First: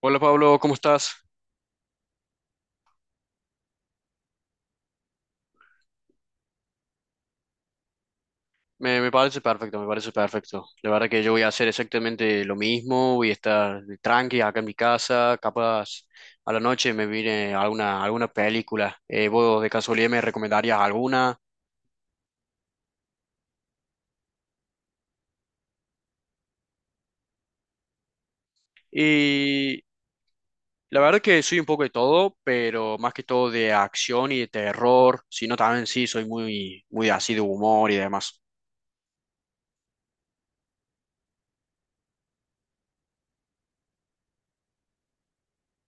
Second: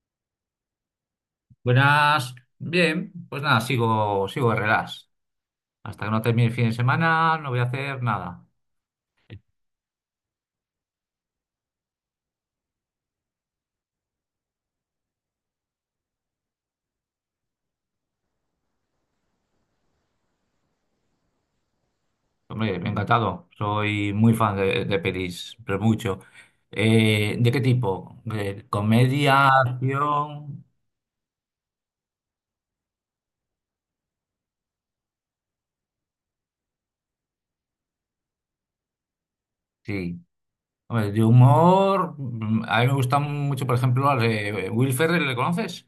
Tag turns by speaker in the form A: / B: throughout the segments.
A: Hola Pablo, ¿cómo estás?
B: Buenas, bien, pues nada, sigo de relax. Hasta que no termine el fin de semana, no voy a hacer nada.
A: Me parece perfecto, me parece perfecto. La verdad que yo voy a hacer exactamente lo mismo, voy a estar tranqui acá en mi casa, capaz a la noche me viene alguna película. ¿Vos de casualidad me recomendarías alguna?
B: Hombre, me ha encantado. Soy muy fan de pelis, pero mucho. ¿De qué tipo? ¿De comedia,
A: Y
B: acción?
A: la verdad que soy un poco de todo, pero más que todo de acción y de terror, sino también sí, soy muy así de humor y demás.
B: Sí. Hombre, de humor. A mí me gusta mucho, por ejemplo, al de Will Ferrell, ¿le conoces?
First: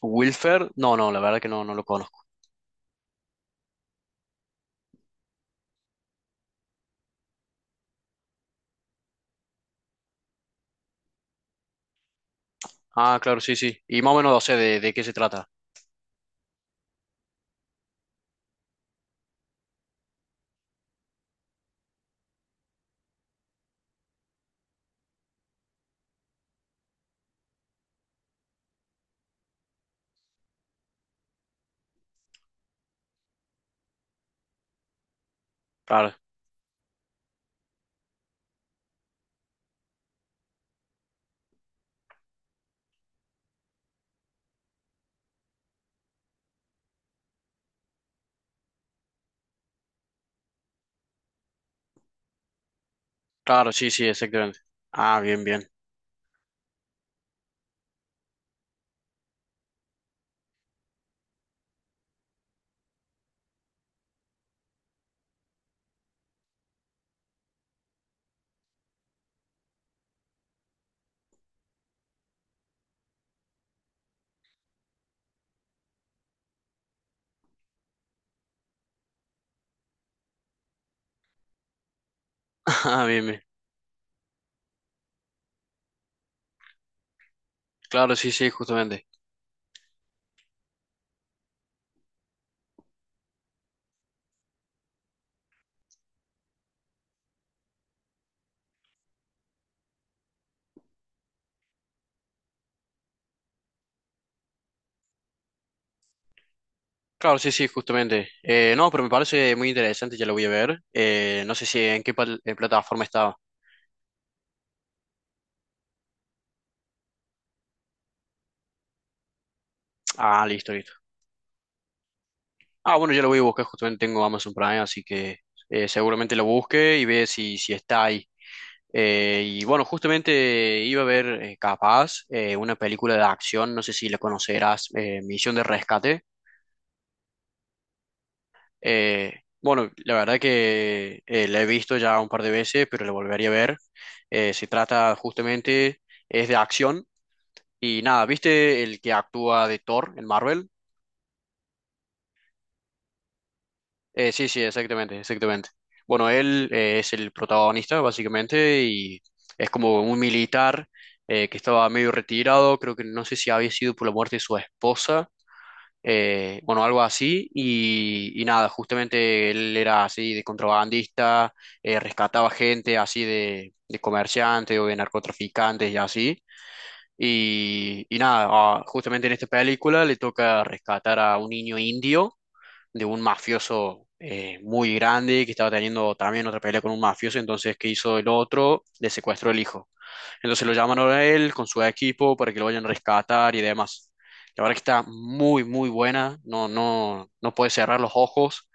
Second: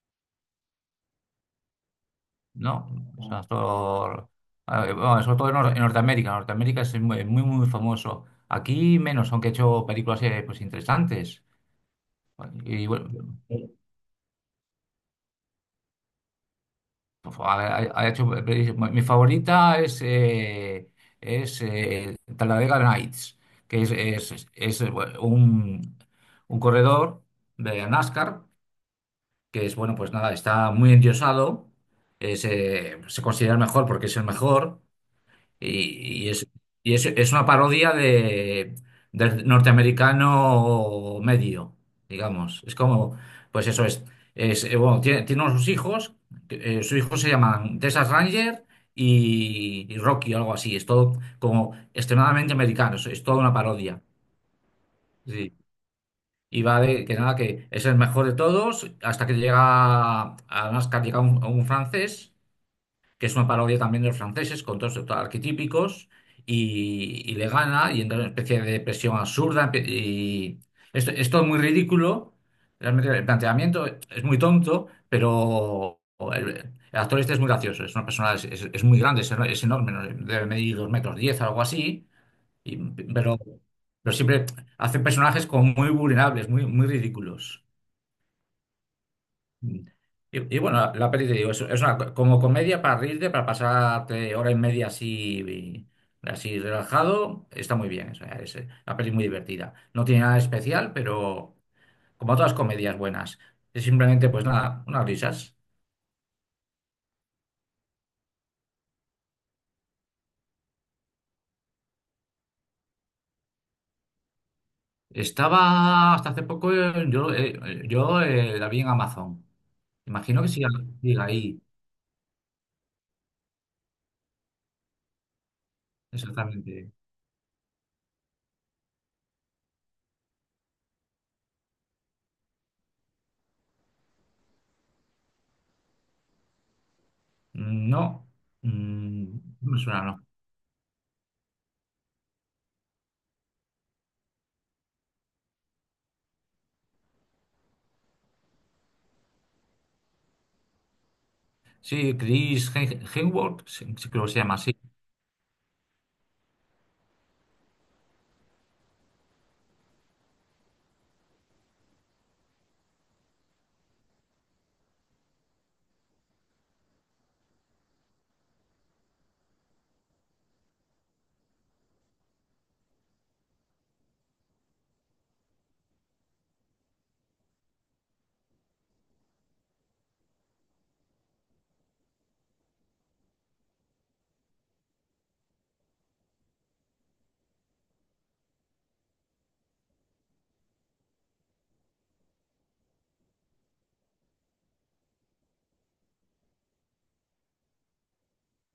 A: ¿Wilfer? No, no, la verdad que no, no lo conozco.
B: No, es un actor. A ver, bueno, sobre todo en, en Norteamérica. Norteamérica es muy, muy, muy famoso. Aquí menos, aunque he hecho películas pues, interesantes. Vale, y
A: Ah,
B: bueno,
A: claro, sí, sí. Y más o menos, o sea, de qué se trata.
B: por favor, ha hecho, mi favorita es Talladega Nights, que es, bueno, un corredor de NASCAR, que es, bueno, pues nada, está muy endiosado, se considera el mejor porque es el mejor,
A: Claro.
B: y, y es una parodia de, del norteamericano medio, digamos. Es como, pues eso es. Es bueno, tiene, tiene unos hijos, que, sus hijos se llaman Texas Ranger y Rocky o algo así. Es todo como extremadamente americano, es toda una
A: Claro, sí,
B: parodia.
A: sí, exactamente. Ah, bien,
B: Sí.
A: bien.
B: Y va de que nada, que es el mejor de todos, hasta que llega a NASCAR, llega un a un francés que es una parodia también de los franceses, con todos estos arquetípicos, y le gana y entra en una especie de depresión absurda. Y esto es todo muy ridículo, realmente el planteamiento es muy tonto, pero el actor este es muy gracioso, es una persona, es muy grande, es enorme, ¿no? Debe medir dos metros diez, algo así, y-
A: Ah, bien,
B: pero,
A: bien.
B: pero siempre hace personajes como muy vulnerables, muy, muy ridículos.
A: Claro, sí, sí, justamente.
B: Y, y bueno, la peli te digo, como comedia para reírte, para pasarte hora y media así, así relajado, está muy bien. O sea, es una peli muy divertida. No tiene nada especial, pero como todas comedias buenas, es simplemente pues nada, unas risas.
A: Claro, sí, sí, justamente. No, pero me parece muy interesante, ya lo voy a ver. No sé si en qué plataforma estaba.
B: Estaba hasta hace poco, yo, yo la vi en Amazon. Imagino
A: Ah,
B: que siga,
A: listo, listo.
B: siga ahí,
A: Ah, bueno, ya lo voy a buscar, justamente tengo Amazon Prime, así que seguramente lo
B: exactamente.
A: busque y ve si está ahí. Y bueno, justamente iba a ver capaz una película de acción, no sé si la conocerás, Misión de Rescate.
B: No, mm,
A: Eh,
B: no me
A: bueno,
B: suena,
A: la
B: no.
A: verdad que la he visto ya un par de veces, pero la volvería a ver. Se trata justamente, es de acción y nada, ¿viste el que actúa de Thor en Marvel?
B: Sí, Hemsworth, sí, sí, creo que se
A: Sí,
B: llama
A: sí,
B: así.
A: exactamente, exactamente. Bueno, él es el protagonista básicamente y es como un militar que estaba medio retirado, creo que no sé si había sido por la muerte de su esposa bueno, algo así, y nada, justamente él era así de contrabandista, rescataba gente así de comerciantes o de narcotraficantes y así, y nada, ah, justamente en esta película le toca rescatar a un niño indio de un mafioso muy grande que estaba teniendo también otra pelea con un mafioso, entonces, ¿qué hizo el otro? Le secuestró el hijo. Entonces lo llaman ahora a él con su equipo para que lo vayan a rescatar y demás. La verdad que está muy buena. No, no, no puedes cerrar los ojos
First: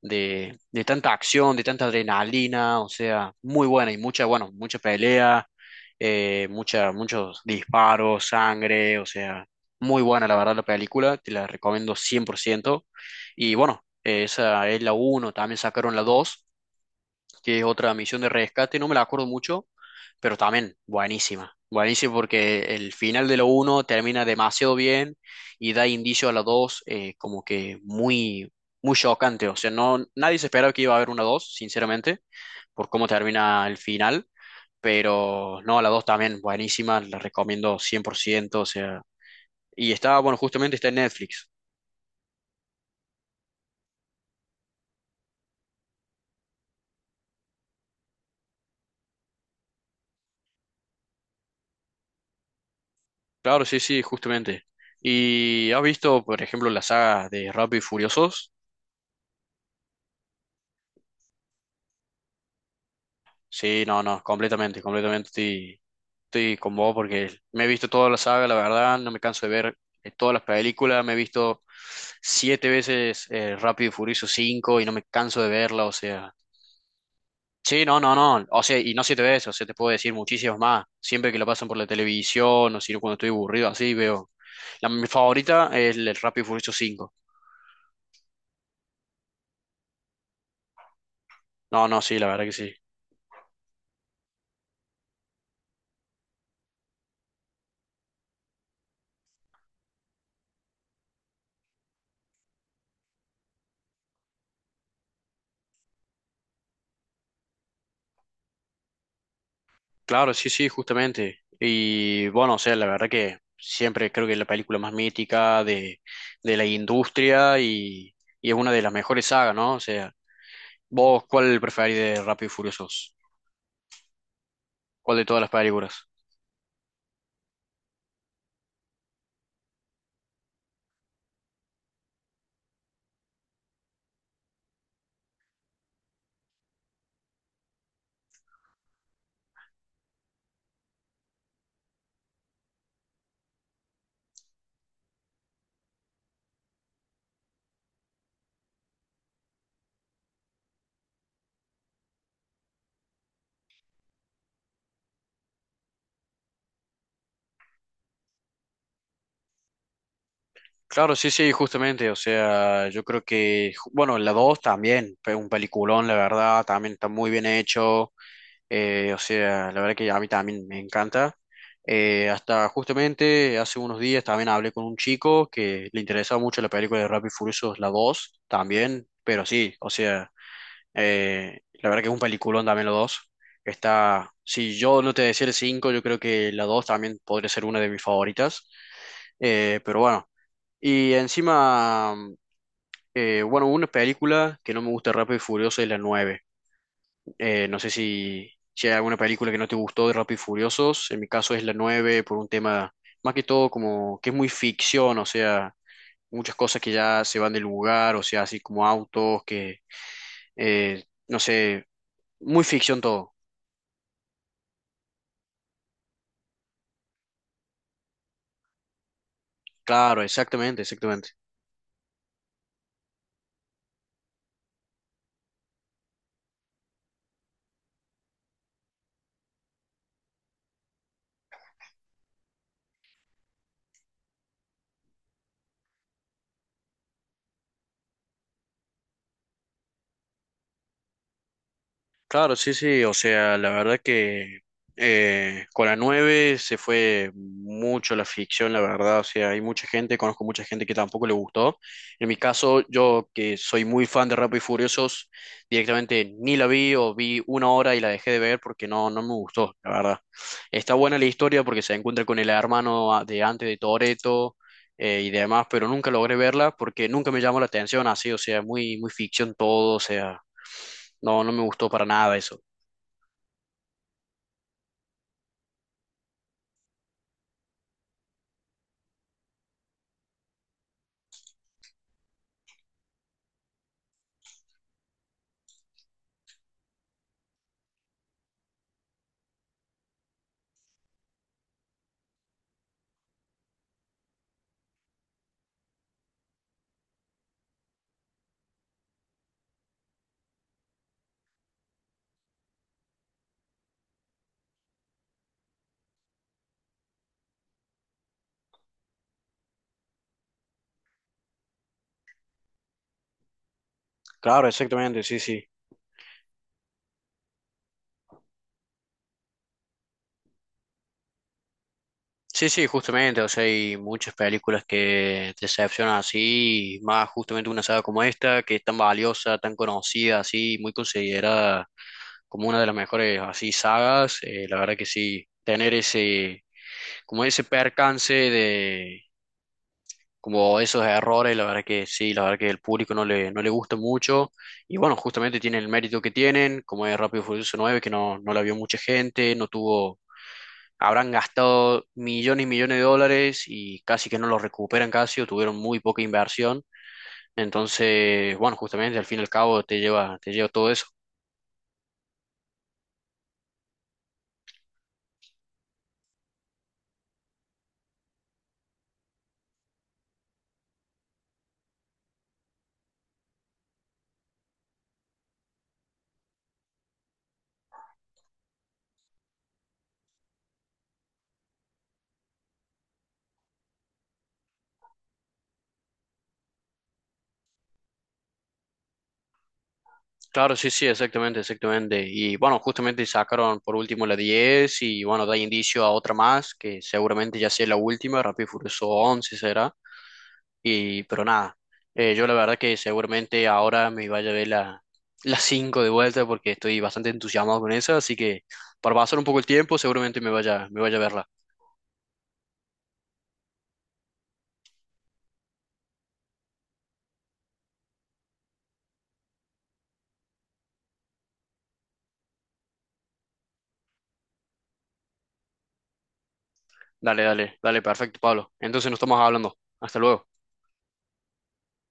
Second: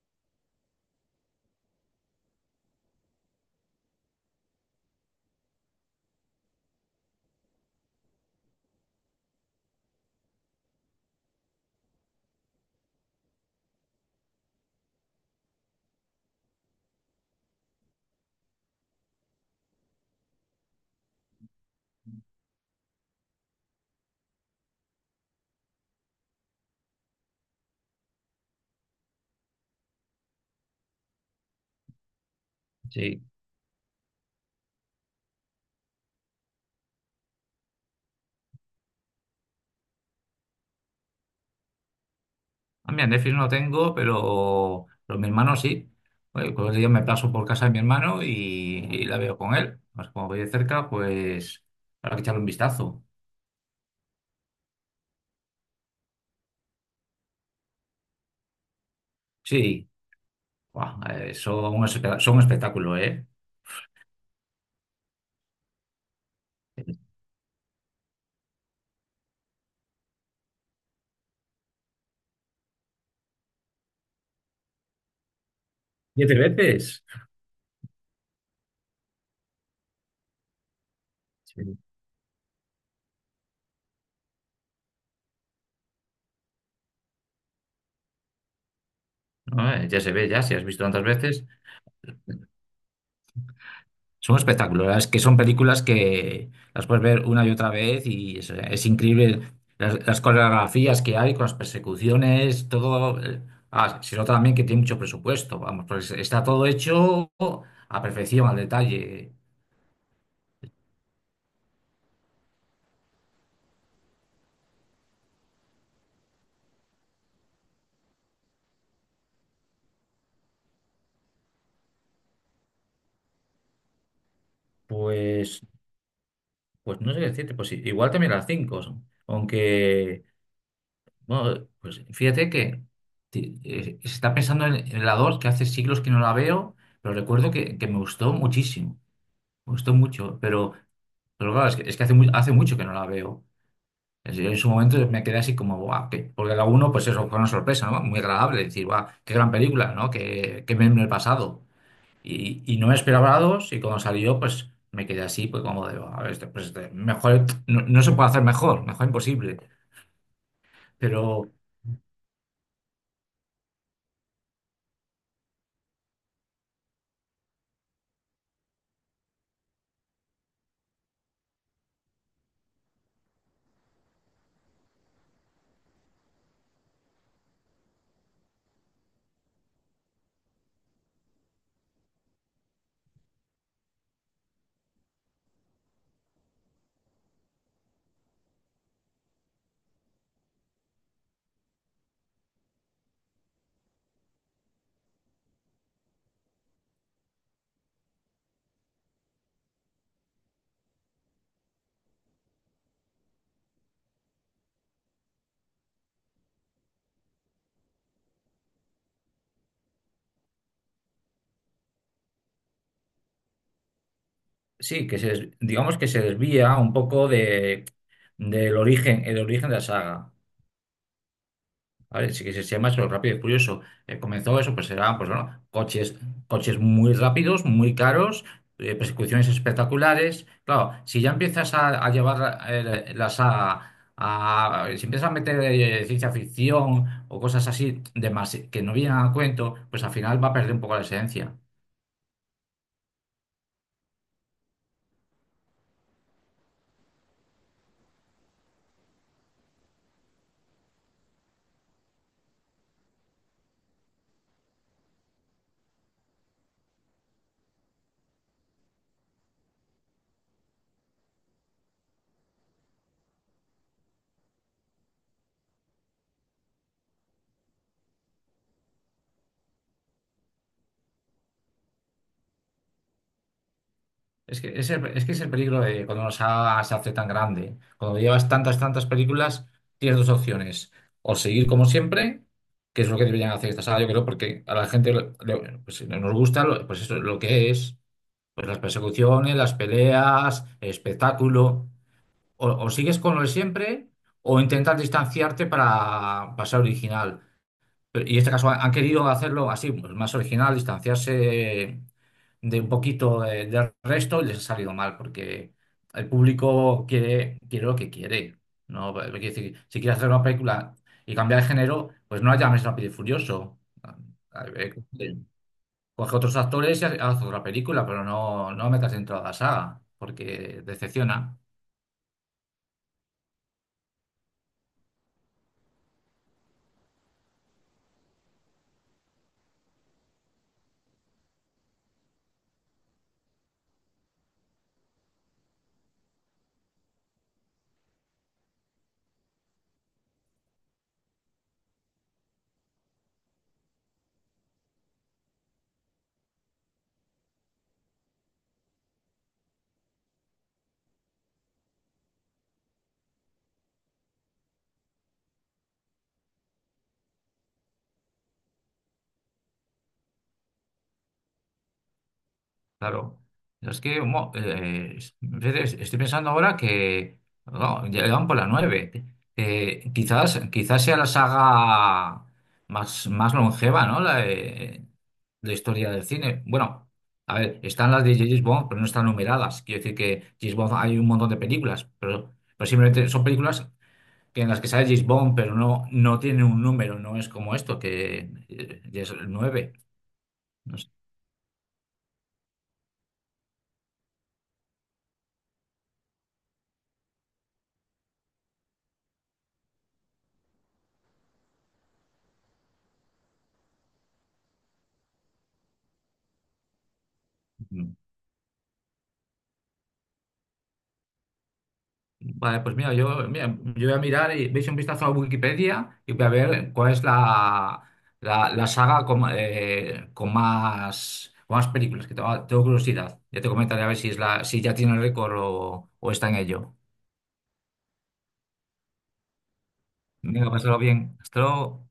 A: de tanta acción, de tanta adrenalina. O sea, muy buena y mucha, bueno, mucha pelea, mucha, muchos disparos, sangre. O sea, muy buena la verdad la película. Te la recomiendo 100%. Y bueno, esa es la uno también sacaron la 2 que es otra misión de rescate, no me la acuerdo mucho, pero también buenísima. Buenísima porque el final de la uno termina demasiado bien y da indicio a la 2 como que muy, muy chocante. O sea, no, nadie se esperaba que iba a haber una 2 sinceramente, por cómo
B: Sí.
A: termina el final. Pero no, la 2 también buenísima, la recomiendo cien por ciento. O sea, y está, bueno, justamente está en Netflix.
B: Ah, mira, Netflix no tengo, pero mi hermano sí. Oye, pues yo me paso por casa de mi hermano y la veo con él. Pues como voy de cerca, pues habrá que echarle un vistazo.
A: Claro, sí, sí, justamente. ¿Y has visto, por ejemplo, la saga de Rápido y Furiosos?
B: Sí, buah, son un espectáculo, ¿eh?
A: Sí, no, no, completamente, completamente estoy, estoy con vos porque me he visto toda la saga, la verdad, no me canso de ver todas las películas, me he visto 7 veces Rápido y Furioso 5 y no me canso de verla, o sea,
B: Siete veces.
A: sí, no, no, no, o sea, y no 7 veces, o sea, te puedo decir muchísimas más, siempre que lo pasan por
B: Sí.
A: la televisión o si no cuando estoy aburrido, así veo. La, mi favorita es el Rápido y Furioso 5,
B: No, ya se ve, ya, si has visto tantas veces.
A: no, no, sí, la verdad que sí.
B: Son un espectáculo, la que son películas que las puedes ver una y otra vez y es increíble las coreografías que hay con las persecuciones, todo. Eh, ah, se nota también que tiene mucho presupuesto, vamos, pues está todo hecho a perfección, al detalle.
A: Claro, sí, sí, justamente. Y bueno, o sea, la verdad que siempre creo que es la película más mítica de la industria y es una de las mejores sagas, ¿no? O sea, ¿vos cuál preferís de Rápido y Furiosos? ¿Cuál de todas las
B: Pues,
A: películas?
B: pues no sé qué decirte, pues igual también las cinco, son. Aunque, bueno, pues fíjate que se está pensando en la dos, que hace siglos que no la veo, pero recuerdo que me gustó muchísimo, me gustó mucho, pero... Pero claro, es que hace, hace mucho que no la veo. Es decir, en su momento me quedé así como, guau, que- porque la uno pues eso fue una sorpresa, ¿no? Muy agradable, decir, guau, qué gran película, ¿no? Qué, qué meme el pasado. Y no me esperaba la 2 y cuando salió, pues me quedé así, pues como de, "Buah, a ver, pues este, mejor, no, no se puede hacer mejor, mejor imposible.
A: Claro, sí,
B: Pero
A: sí, justamente. O sea, yo creo que, bueno, la 2 también, fue un peliculón, la verdad, también está muy bien hecho. O sea, la verdad que a mí también me encanta. Hasta justamente hace unos días también hablé con un chico que le interesaba mucho la película de Rápido y Furiosos, la 2, también, pero sí, o sea, la verdad que es un peliculón también la dos. Está, si yo no te decía el 5, yo creo que la 2 también podría ser una de mis favoritas. Pero bueno, y encima, bueno, una película que no me gusta de Rápido y Furioso es la 9. No sé si hay alguna película que no te gustó de Rápido y Furiosos. En mi caso es la 9 por un tema más que todo como que es muy ficción, o sea, muchas cosas que ya se van del lugar, o sea, así como autos que, no sé, muy ficción todo.
B: sí, que digamos que se desvía un poco de, del origen, el origen de la
A: Claro,
B: saga.
A: exactamente, exactamente.
B: ¿Vale? Sí que se llama eso, rápido y furioso. Comenzó eso, pues eran pues, bueno, coches, coches muy rápidos, muy caros, persecuciones espectaculares. Claro, si ya empiezas a llevar si empiezas a meter ciencia ficción o cosas así que no vienen a cuento, pues al final va a perder un poco la esencia.
A: Claro, sí, sí, o sea, la verdad que con la 9 se fue mucho la ficción, la verdad, o sea, hay mucha gente, conozco mucha gente que tampoco le gustó. En mi caso, yo que soy muy fan de Rápido y Furiosos, directamente ni la vi o vi 1 hora y la dejé de ver porque no, no me gustó, la verdad. Está buena la historia porque se encuentra con el hermano de antes de Toretto, y demás, pero nunca logré verla porque nunca me llamó la atención así, o sea, muy, muy ficción todo, o sea, no, no me gustó para nada eso.
B: Es que es el, es que es el peligro de cuando una saga se hace tan grande. Cuando llevas tantas, tantas películas, tienes dos opciones. O seguir como siempre, que es lo que deberían hacer esta saga, yo creo, porque a la gente pues, si no nos gusta pues eso, lo que es. Pues las persecuciones, las peleas, el espectáculo. O sigues con lo de siempre, o intentas distanciarte para pasar original. Y en este caso han querido hacerlo así, pues más original, distanciarse de un poquito del resto y les ha salido mal, porque el público quiere, quiere lo que quiere. No, eh, quiere decir, si quieres hacer una película y cambiar de género, pues no la llames Rápido y Furioso. A
A: Claro,
B: ver,
A: exactamente, sí, sí.
B: coge otros actores y haz otra película, pero no, no metas dentro de la saga, porque decepciona.
A: Sí, sí, justamente, o sea, hay muchas películas que te decepcionan así, y más justamente una saga como esta, que es tan valiosa, tan conocida, así, muy considerada como una de las mejores así sagas, la verdad que sí, tener ese, como ese percance de como esos errores, la verdad que sí, la verdad que el público no no le gusta mucho. Y bueno, justamente tienen el mérito que tienen, como es Rápido y Furioso 9, que no, no la vio mucha gente, no tuvo, habrán gastado millones y millones de dólares y casi que no lo recuperan casi, o tuvieron muy poca inversión. Entonces, bueno, justamente al fin y al cabo te lleva todo eso.
B: Claro. Es que fíjate, estoy pensando ahora que no, ya van por la 9. Quizás, quizás sea la saga más, más longeva, ¿no? La de historia del cine. Bueno, a ver, están las de James Bond, pero no están numeradas. Quiero decir que James Bond hay un montón de películas, pero simplemente son películas que en las que sale James Bond, pero no, no tiene un número, no es como esto, que ya es el 9.
A: Claro, sí,
B: No
A: sí,
B: sé.
A: exactamente, exactamente. Y bueno, justamente sacaron por último la 10 y bueno, da indicio a otra más, que seguramente ya sea la última, Rápido y Furioso 11 será. Y, pero nada, yo la verdad que seguramente ahora me vaya a ver la, la 5 de vuelta porque estoy bastante entusiasmado con esa, así que para pasar un poco el tiempo seguramente me vaya a verla.
B: Vale, pues mira, yo voy a mirar y veis un vistazo a Wikipedia y voy a ver cuál es la, la, la saga con más películas, que tengo, tengo curiosidad. Ya te comentaré a ver si, es la, si ya tiene el récord o está en ello.
A: Dale, dale, dale, perfecto, Pablo. Entonces nos estamos hablando. Hasta luego.
B: Venga, pasarlo bien. Hasta luego.